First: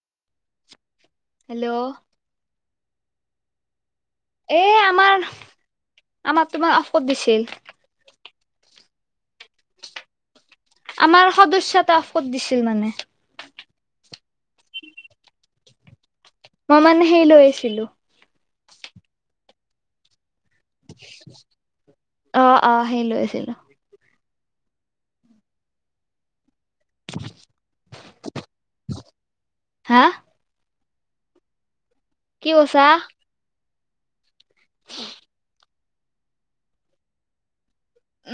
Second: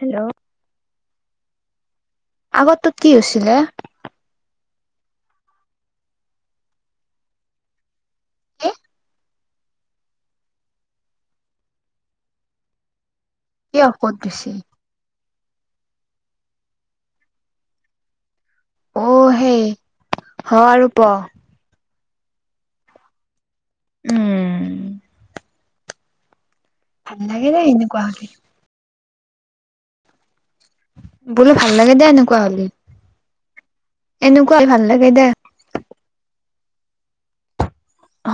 Hello hello আগতোত কি হৈছিলে এ আমাৰ আমাক তোমাৰ ঔষধ দিছিল এ আমাৰ সদস্য ত ঔষধ দিছিল মানে কি ঔষধ দিছিল মই মানে সেই লৈ আহিছিলো অ হেই হ আৰু প অ অ সেই লৈ আছিলো উম ভাল লাগে দে, এনেকুৱা হ'লে হা বোলো, ভাল লাগে দে, এনেকুৱা কি হ'লে কৈছা এনেকুৱা ভাল লাগে দে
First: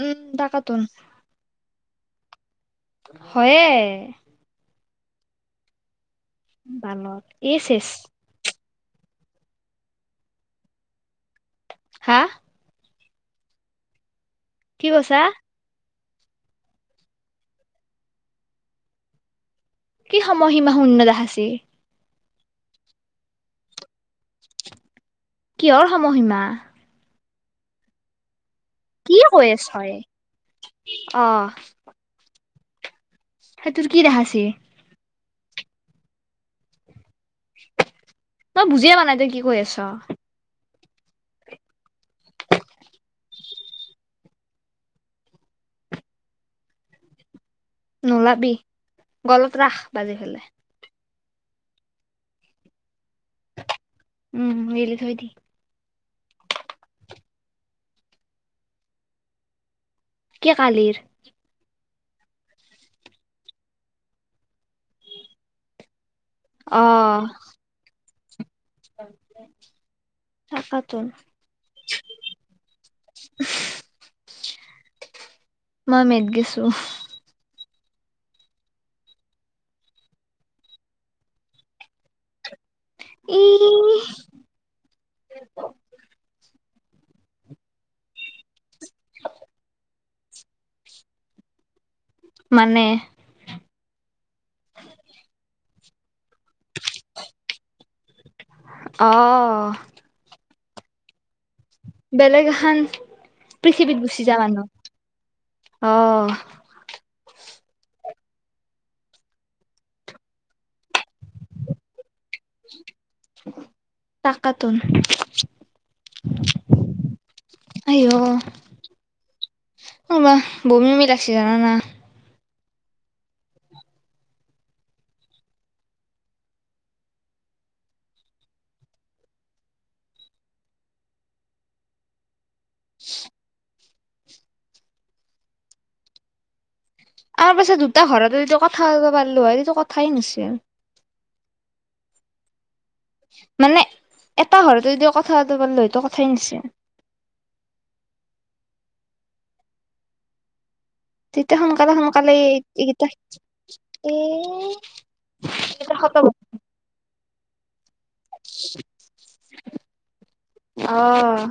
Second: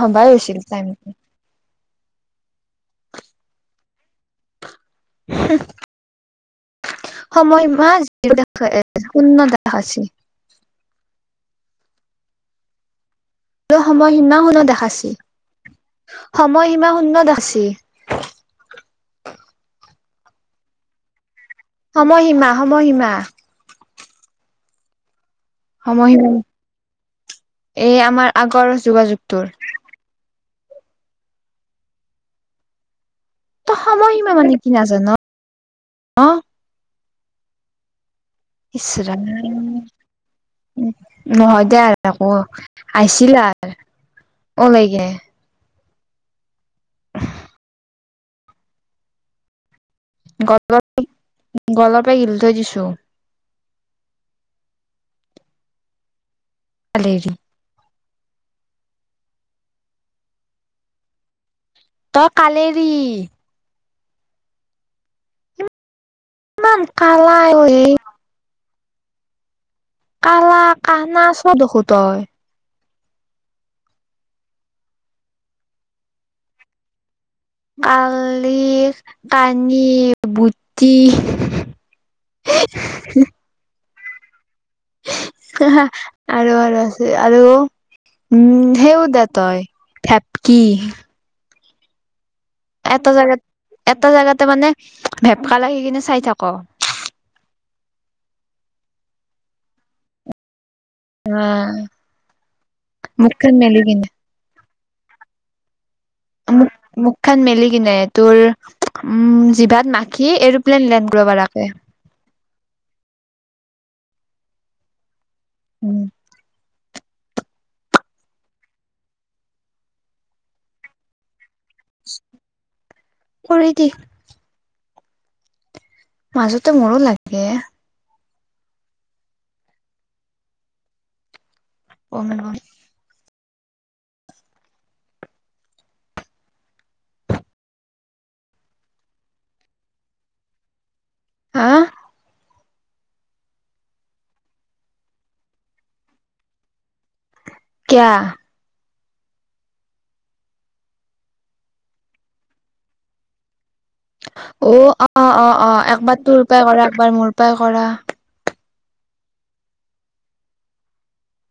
উম হৈছে তাকাতোন টাইম হয়েই [inaudible] বালত এ সময় চেচ [unintelligible] [unintelligible] শূন্য দেখাইছে হা ত', সময় সিদিনাখনো কি দেখাইছে কৈছা সময় সীমা শূন্য দেখাইছে কি সময় সীমা শূন্য দেখাইছে? ময় সীমা, সময় সীমা কিহৰ সময় সময়সীমা সীমা? এই, আমাৰ আগৰ কৈ যোগাযোগটোৰ আছ তই অ'। তই সেইটোৰ কি সময় সীমা দেখাইছি মানে কি নাজান? অ'। তই ইচ বুজিয়ে ৰাম [unintelligible] কি কৈ আছ? নহয় দে, আকৌ আহিছিল আৰ অলৈকে [inaudible] নোলাবি, গলত ৰাখ। বাজি খেলে গলত গলৰ পৰাই গিলি থৈ দিছোঁ উম, গিলি থৈ দি [inaudible] কে, কালিৰ তই কালেৰি অ ইমান কালা অই [unintelligible] কালা, তাকাতোন কানা চ, দেখো তই [unintelligible] কালি কাটি বুটি ইহহ [inaudible] আৰু আৰু আৰু উম সেও দে তই থেপকি। মানে এটা জেগাত এটা জোগাতে মানে ভেপকা লাগি কিনে চাই থাক। ক অ উম। বেলেগ এখন পৃথিৱীত কিনে গুচি যা মানুহ। অ [inaudible] মুখ খেন মেলি কিনে তোৰ উম জিভাত মাখি এৰপ্লেইন লেন কৰাব পৰাক লাগে। তাকাটো উম। আইহ কিবা বমি বমি লাগছে জা উম। কৰি দে মাজতে মোৰো লাগে। [unintelligible] আমাৰ পাছেত দুটা ঘৰত যদি কথা পাত বা পাৰলো হয়টো কথাই নাছিল। হাঁ মানে এটা ঘৰতে যদি কথা পাতবা পাৰলো হয়তো কথাই নাছিল। কিয়া? তেততিয়া সোনকালে সোনকালে এ অ অ অ অ এইকেইটা একবাৰ খতম তোৰ পে কৰে একবাৰ মোৰ পে উপায় কৰা। অহ।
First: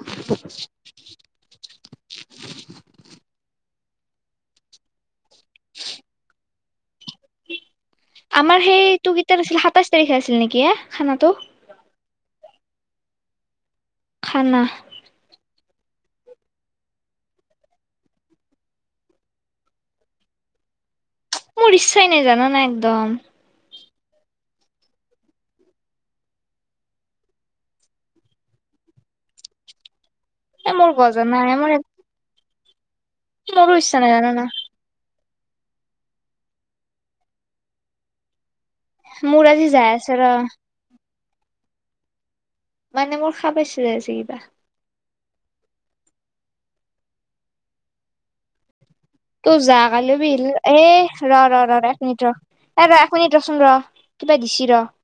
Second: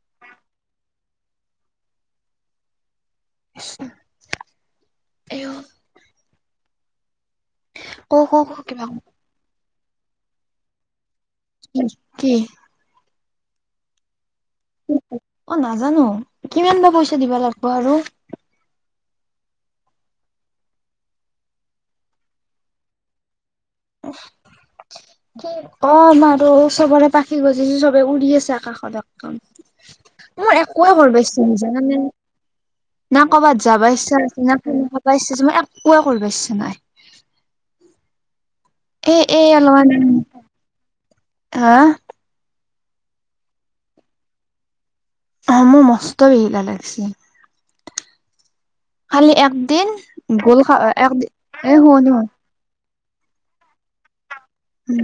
আইহ। ক ক ক আমাৰ কিবা সেইটো গীটাৰ আছিল সাতাইছ তাৰিখে আছিল নেকি এ খানাটো। কি খানা অ নাজানো কিমান বা পইচা দিবা লাগিব আৰু। মোৰ ইচ্ছাই নাই জানা না একদম। অ পাৰো আৰু চবৰে পাখি গজিছো চবে উৰি আছে আকাশত একদম। মোৰ এ মোৰ একোৱে কৰবা গজনা ইচ্ছা মোৰ নাযায়, জানা নে? না কৰ'বাত মোৰো যাব নাই ইচ্ছা জানানা না খাবা ইচ্ছা মই একোৱেই কৰিবচ্ছা নাই। এ এ মোৰ আজি যাই অলমান আছে ৰ হা। মানে মোৰ খ পাইছিলে আ যে কিবা। অ মোৰ মস্ত বি হিলা লাগিছে। খালি ত' যা একদিন কালিও বিল ভোল খা এ একদিন ৰ ৰ এ ৰ শোৱা এক নো মিনিট ৰ এ এক মিনিট ৰচোন ৰ। কিবা দিছি ৰ শুন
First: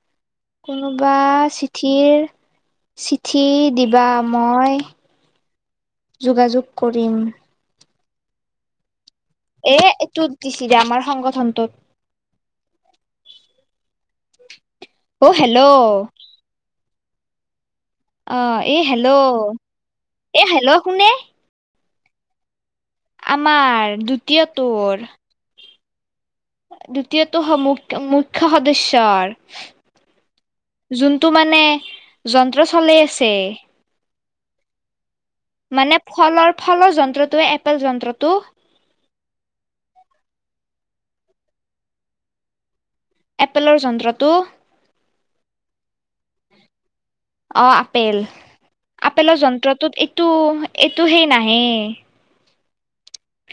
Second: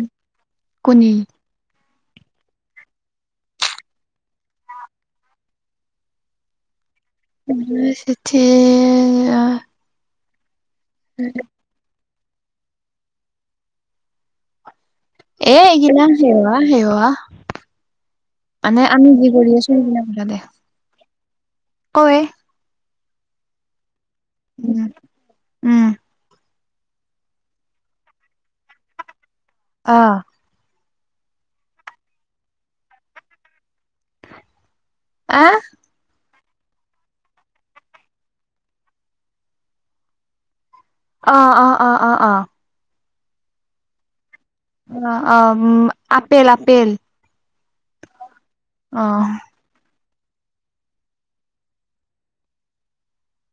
কোনি? কোনোবা চিঠিৰ চিঠি দিবা মই যোগাযোগ কৰিম উম। [unintelligible] এ তোৰ দিছে আমাৰ সংগঠনটোত। [unintelligible] অ এ হেল্ল' অ দিনা হো হো অ এ যি হেল্ল' কৰি আছো এ হেল্ল' শোনে। কয়। আমাৰ দু [unintelligible] উম। দ্বিতীয়টো মুখ্য সদস্যৰ আহ। যোনটো মানে যন্ত্ৰ চলাই আছে। আহ মানে ফলৰ ফলৰ যন্ত্ৰটোৱে এপেল যন্ত্ৰটো আহ অ অ অ অ এপেলৰ যন্ত্ৰটো। অ অ উম আপেল আপেল। অ আপেল অ', আপেলৰ যন্ত্ৰটোত তো এইটো হেই নাহে।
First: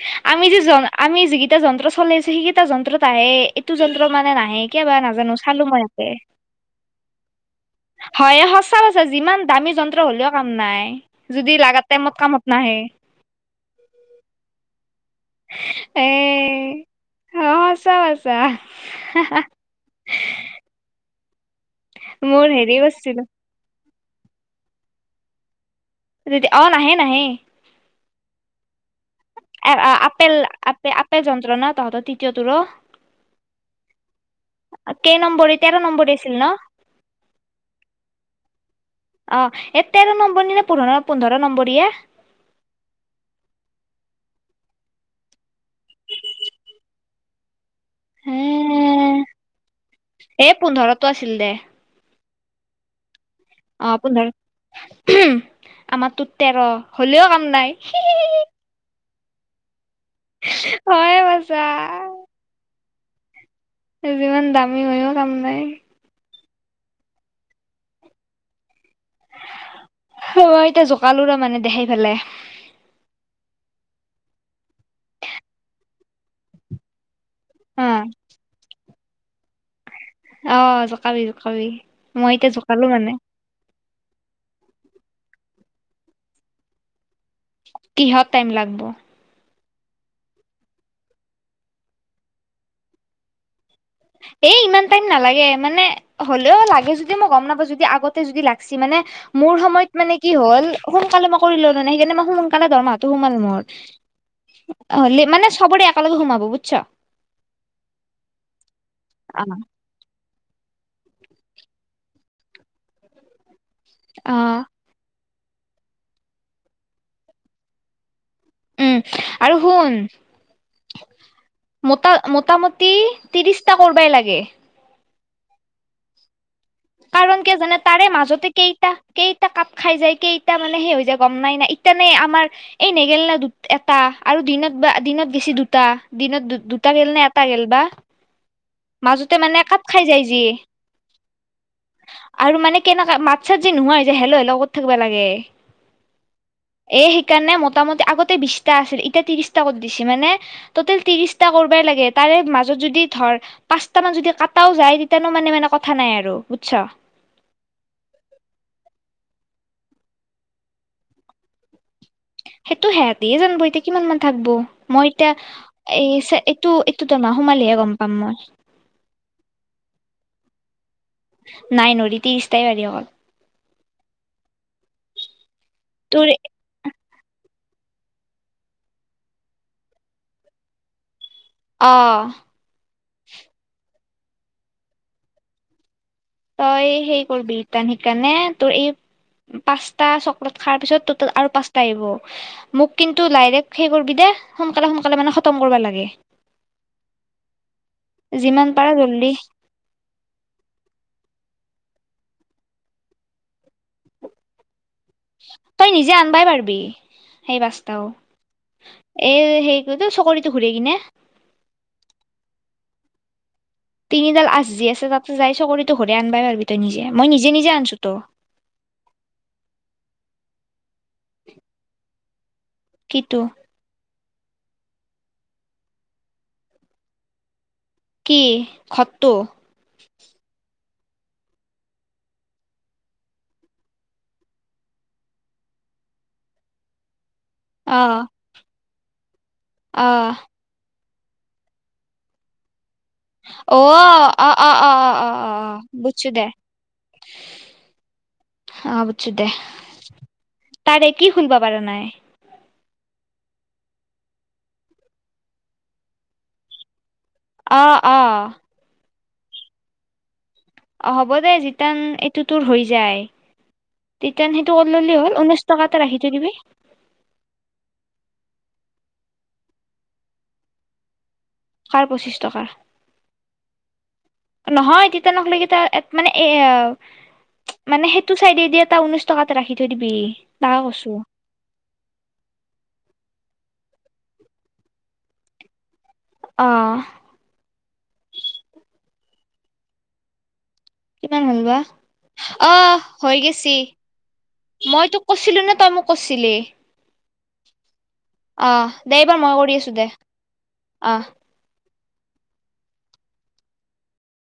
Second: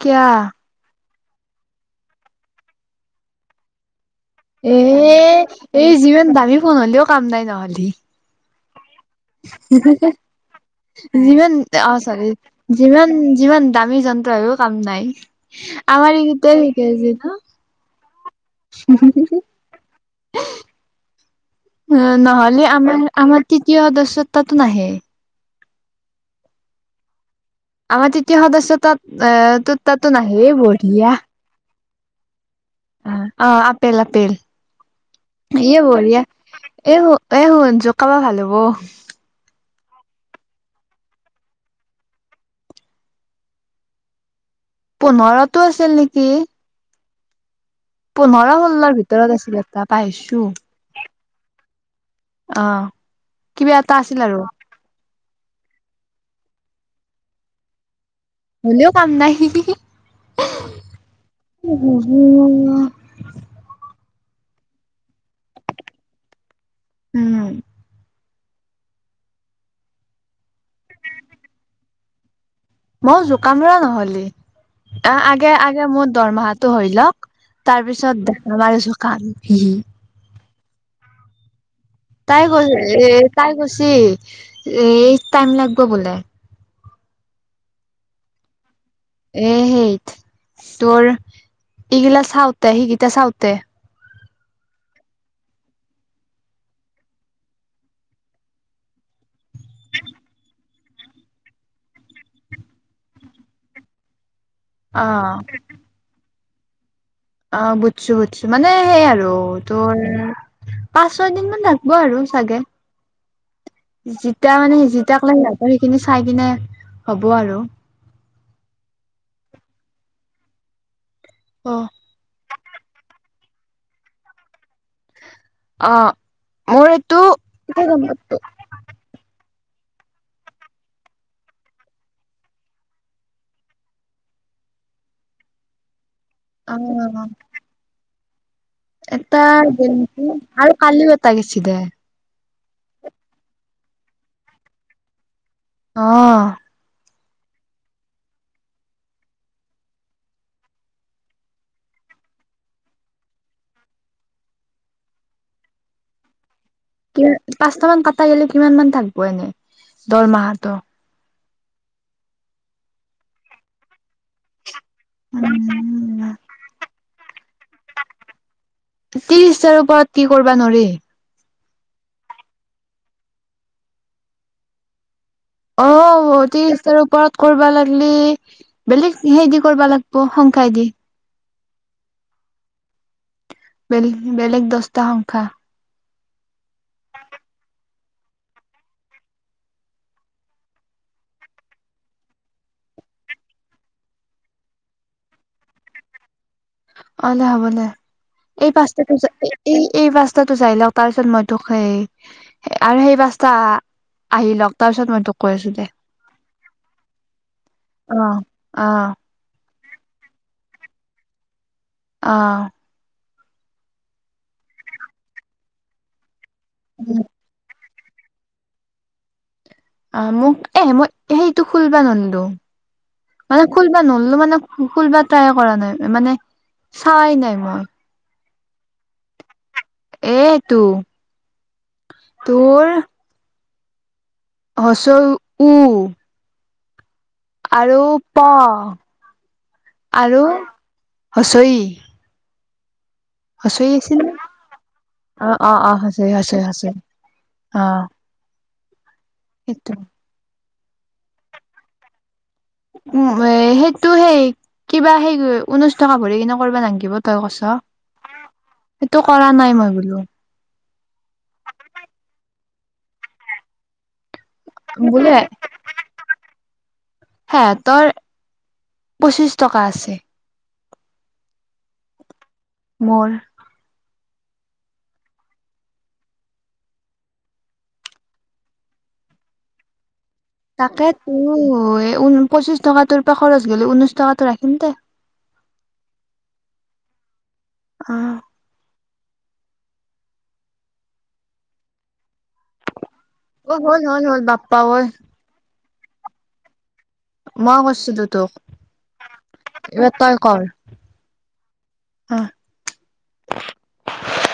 কিয়া আমি যে জন আমি যিকেইটা যন্ত্ৰ চলাই আছো সেইকেইটা যন্ত্ৰত আহে এইটো যন্ত এ এই ইয়াতে যিমান দামী ফোন হলেও কাম নাই নহ'লি। হয় সঁচা কৈছা যিমান দামী যন্ত্ৰ হলেও কাম নাই যিমান যদি লাগা অ টাইমত চৰি কামত নাহে যিমান যিমান দামী যন্ত্ৰ আৰু কাম নাই। এ আমাৰ ই গতে শিক অ সঁচা কৈছা আছে ন। উ মোৰ নহ'লে হেৰি আমাৰ কৰিছিলো আমাৰ তৃতীয় দ তোৰ তাতো নাহে। অ' নাহে, নাহে। আমাৰ তৃতীয় সদস্য তাত এ তোৰ তাতো আপেল নাহে আপ বঢ়িয়া আপেল যন্ত্ৰ ন তহঁতৰটো [unintelligible] অ' আপেল -আপেল কেই নম্বৰী তেৰ এ নম্বৰী বঢ়িয়া আছিল ন এ এ! শুনছো খাবা ভাল হ'ব। অ এ তেৰ নম্বৰী নে পোন্ধৰ পোন্ধৰ নম্বৰীয়ে। পোন্ধৰতো আছিল নেকি। পোন্ধৰ ষোল্লৰ ভিতৰত আছিল এটা পাইহাছো। এ এ পোন্ধৰটো আছিল দে অ'। কিবা অ' এটা আছিল আৰু পোন্ধৰ আমাৰতো তেৰ হ'লেও কাম নাই। হ'লেও কাম নাই। হয় বাছা [unintelligible] যিমান দামী হৈও কাম নাই। উ'ম। অ' এতিয়া জোকালো ৰ মানে দেখাই পেলাই। অ' জোকাম ৰ নহলি অ আগে আগে মোৰ দৰমহাটো হৈ লক। অ তাৰপিছত [inaudible] আমাৰ [unintelligible] অ' জোকাবি, জোকাবি। মই তাই এতিয়া কৈ জোকালো এ মানে তাই কৈছি এ! টাইম লাগিব বোলে। কিহত টাইম লাগব। এ! সেইট তোৰ এইগিলা চাওঁতে সেইগিটা চাওঁতে এ! ইমান টাইম নালাগে মানে হ'লেও লাগে যদি মই গম নাপাওঁ যদি আগতে যদি লাগছি মানে মোৰ সময়ত মানে কি হ'ল সোনকালে মই কৰিলো ন নাই সেইকাৰণে মই সোনকালে দৰমাহাটো সোমাল মোৰ অ হলি মানে চবৰে একেলগে সোমাব আচ্ছা। অ' বুজছো বুজ মানে সেই আৰু অ তোৰ পাঁচ ছয় দিন মান লাগব আৰু চাগে। জিতা মানে জিতাক। সিহঁতৰ সেইখিনি চাই কিনে হ'ব আৰু উ'ম আৰু শুন। অ মোটা -মুটি। ত্ৰি -ত্ৰিশটা কৰবাই লাগে। অ'। মোৰ এইটো কাৰণ কিয় জানে, কেতিয়া গম তাৰে পাবি মাজতে কেইটা কেই কেইটা কাপ খাই যাই কেইটা মানে, সেই হৈ যায় গম নাই। সেইকাৰণে আমাৰ এই নেগেল না এটা আৰু দিনত বা দিনত গেছি দুটা। দিনত দু, দুটা গেল অ নে, এটা গেল বা, মাজতে এটা মানে কাপ গেল খাই যায় নেকি যি আৰু কালিও এটা গেছি দে। আৰু মানে, কেনেকা মাত চাত যে নোহোৱা হৈ যায়। হেল্ল' হেল্ল' কৰি থাকিবা লাগে। অঁ! এ, সেইকাৰণে, মোটামটি আগতে বিশটা আছিল। এতিয়া ত্ৰিশটা কৰি দিছে, মানে টোটেল ত্ৰিশটা কৰবাই লাগে। তাৰে মাজত যদি ধৰ পাঁচটা মান যদি কাটাও যায়, তেতিয়ানো মানে মানে কথা নাই আৰু। আচ্ছা! কি পাঁচটা মান কাটা গ'লে কিমান মান থাকিব এনেই দৰমাহাটো? সেইটো সিহঁতি হে জানিব এতিয়া কিমান মান থাকিব। মই এতিয়া এই, উম, এইটো এইটো এইতো মা'হ সোমালেহে গ'ম পাম মই। ত্ৰিশহাজাৰ ওপৰত কি কৰিব নোৱাৰি। নাই নোৱাৰি, ত্ৰিশতাই পাৰি অকল। অ'! তোৰ ত্ৰিশতাৰো ওপৰত কৰিবা লাগিলে, বেলেগ হে দি কৰিবা লাগিব। সংখ্যাই দি অ'! বলেগ, বেলেগ দহটা সংখ্যা। তই সেই কৰবি তা নে কাৰণে তোৰ এই পাঁচটা চকলেট খোৱাৰ পিছত তোৰ তাত আৰু পাঁচটা আহিব, মোক কিন্তু লাইৰেক্ট সেই কৰিবি দে, সোনকালে সোনকালে মানে খতম কৰিবা লাগে। অ'লে হ'ব দে। যিমান এই পাৰা পাঁচটাটো জল্দি চাই, এই পাঁচটাটো চাই লওঁ। তাৰ পিছত মই তোক সেই আৰু সেই পাঁচটা আহি লওঁক। তই নিজে আনিবাই পাৰিবি সেই পাঁচটাও। অ অ এই সেই এইটো চকৰিতো ঘূৰে কিনে অ'! তিনিডাল আঁচ দিয়া আছে। তাতে যাই চকৰিতো ঘুৰাই আনিব পাৰিবি। তই নিজে, মই নিজে নিজে আনিছোঁ। ত' অ'! মোক এ, মই সেইটো খুলিব নোৱাৰিলোঁ। কিটো মানে, খুলিব নোৱাৰিলোঁ মানে খুলিব ট্ৰাই কৰা নাই, মানে চোৱাই নাই মই। কি? খ্তটো? এ টো তোৰ উ, ও। আৰু অ প। অ আৰু ই। অহ অ অ অ-অ-অ-অ-অ-অ অ বুজছো হচৰি দে। হচৰি হচৰি অ হ [unintelligible] চো দে। সেইটো তাৰে এক কি খুলবা পাৰা নাই। উম এ সেইটো সেই কিবা সেই ঊনৈশ টকা ভৰি কিনে কৰিবা নালগিবো। অ-অ, সেইটো কৰা নাই মই বোলো। অ হ'ব দে যিতান এইটো তোৰ হৈ যায়। তেন সেইটো কল ললি হ'ল ঊনৈছ টকাত এটা ৰাখি থৈ দিবি। সেহেঁতৰ পঁচিশ টকা আছে। কাৰ পঁচিছ টকা? মোৰ নহয় তিত নখলেকেই মানে এ মানে সেইটো চাইডে দি এটা ঊনৈশ টকাতে ৰাখি থৈ দিবি। তাকে তো ঊ পঁচিছ টকা তোৰ। খৰচ গ'লে ঊনৈশ টকাতটো ৰাখিম দে। অ অহ। কিমান হল বা। অ' হৈ গৈছি অ হ'ল হ'ল হ'ল বাপ্পা ঐ মইতো কৈছিলো নে তই মোক কচছিলি। মই কচছিলো তোক দে মই কৰি আছো দে এইবাৰ তই কৰ। অ অহ,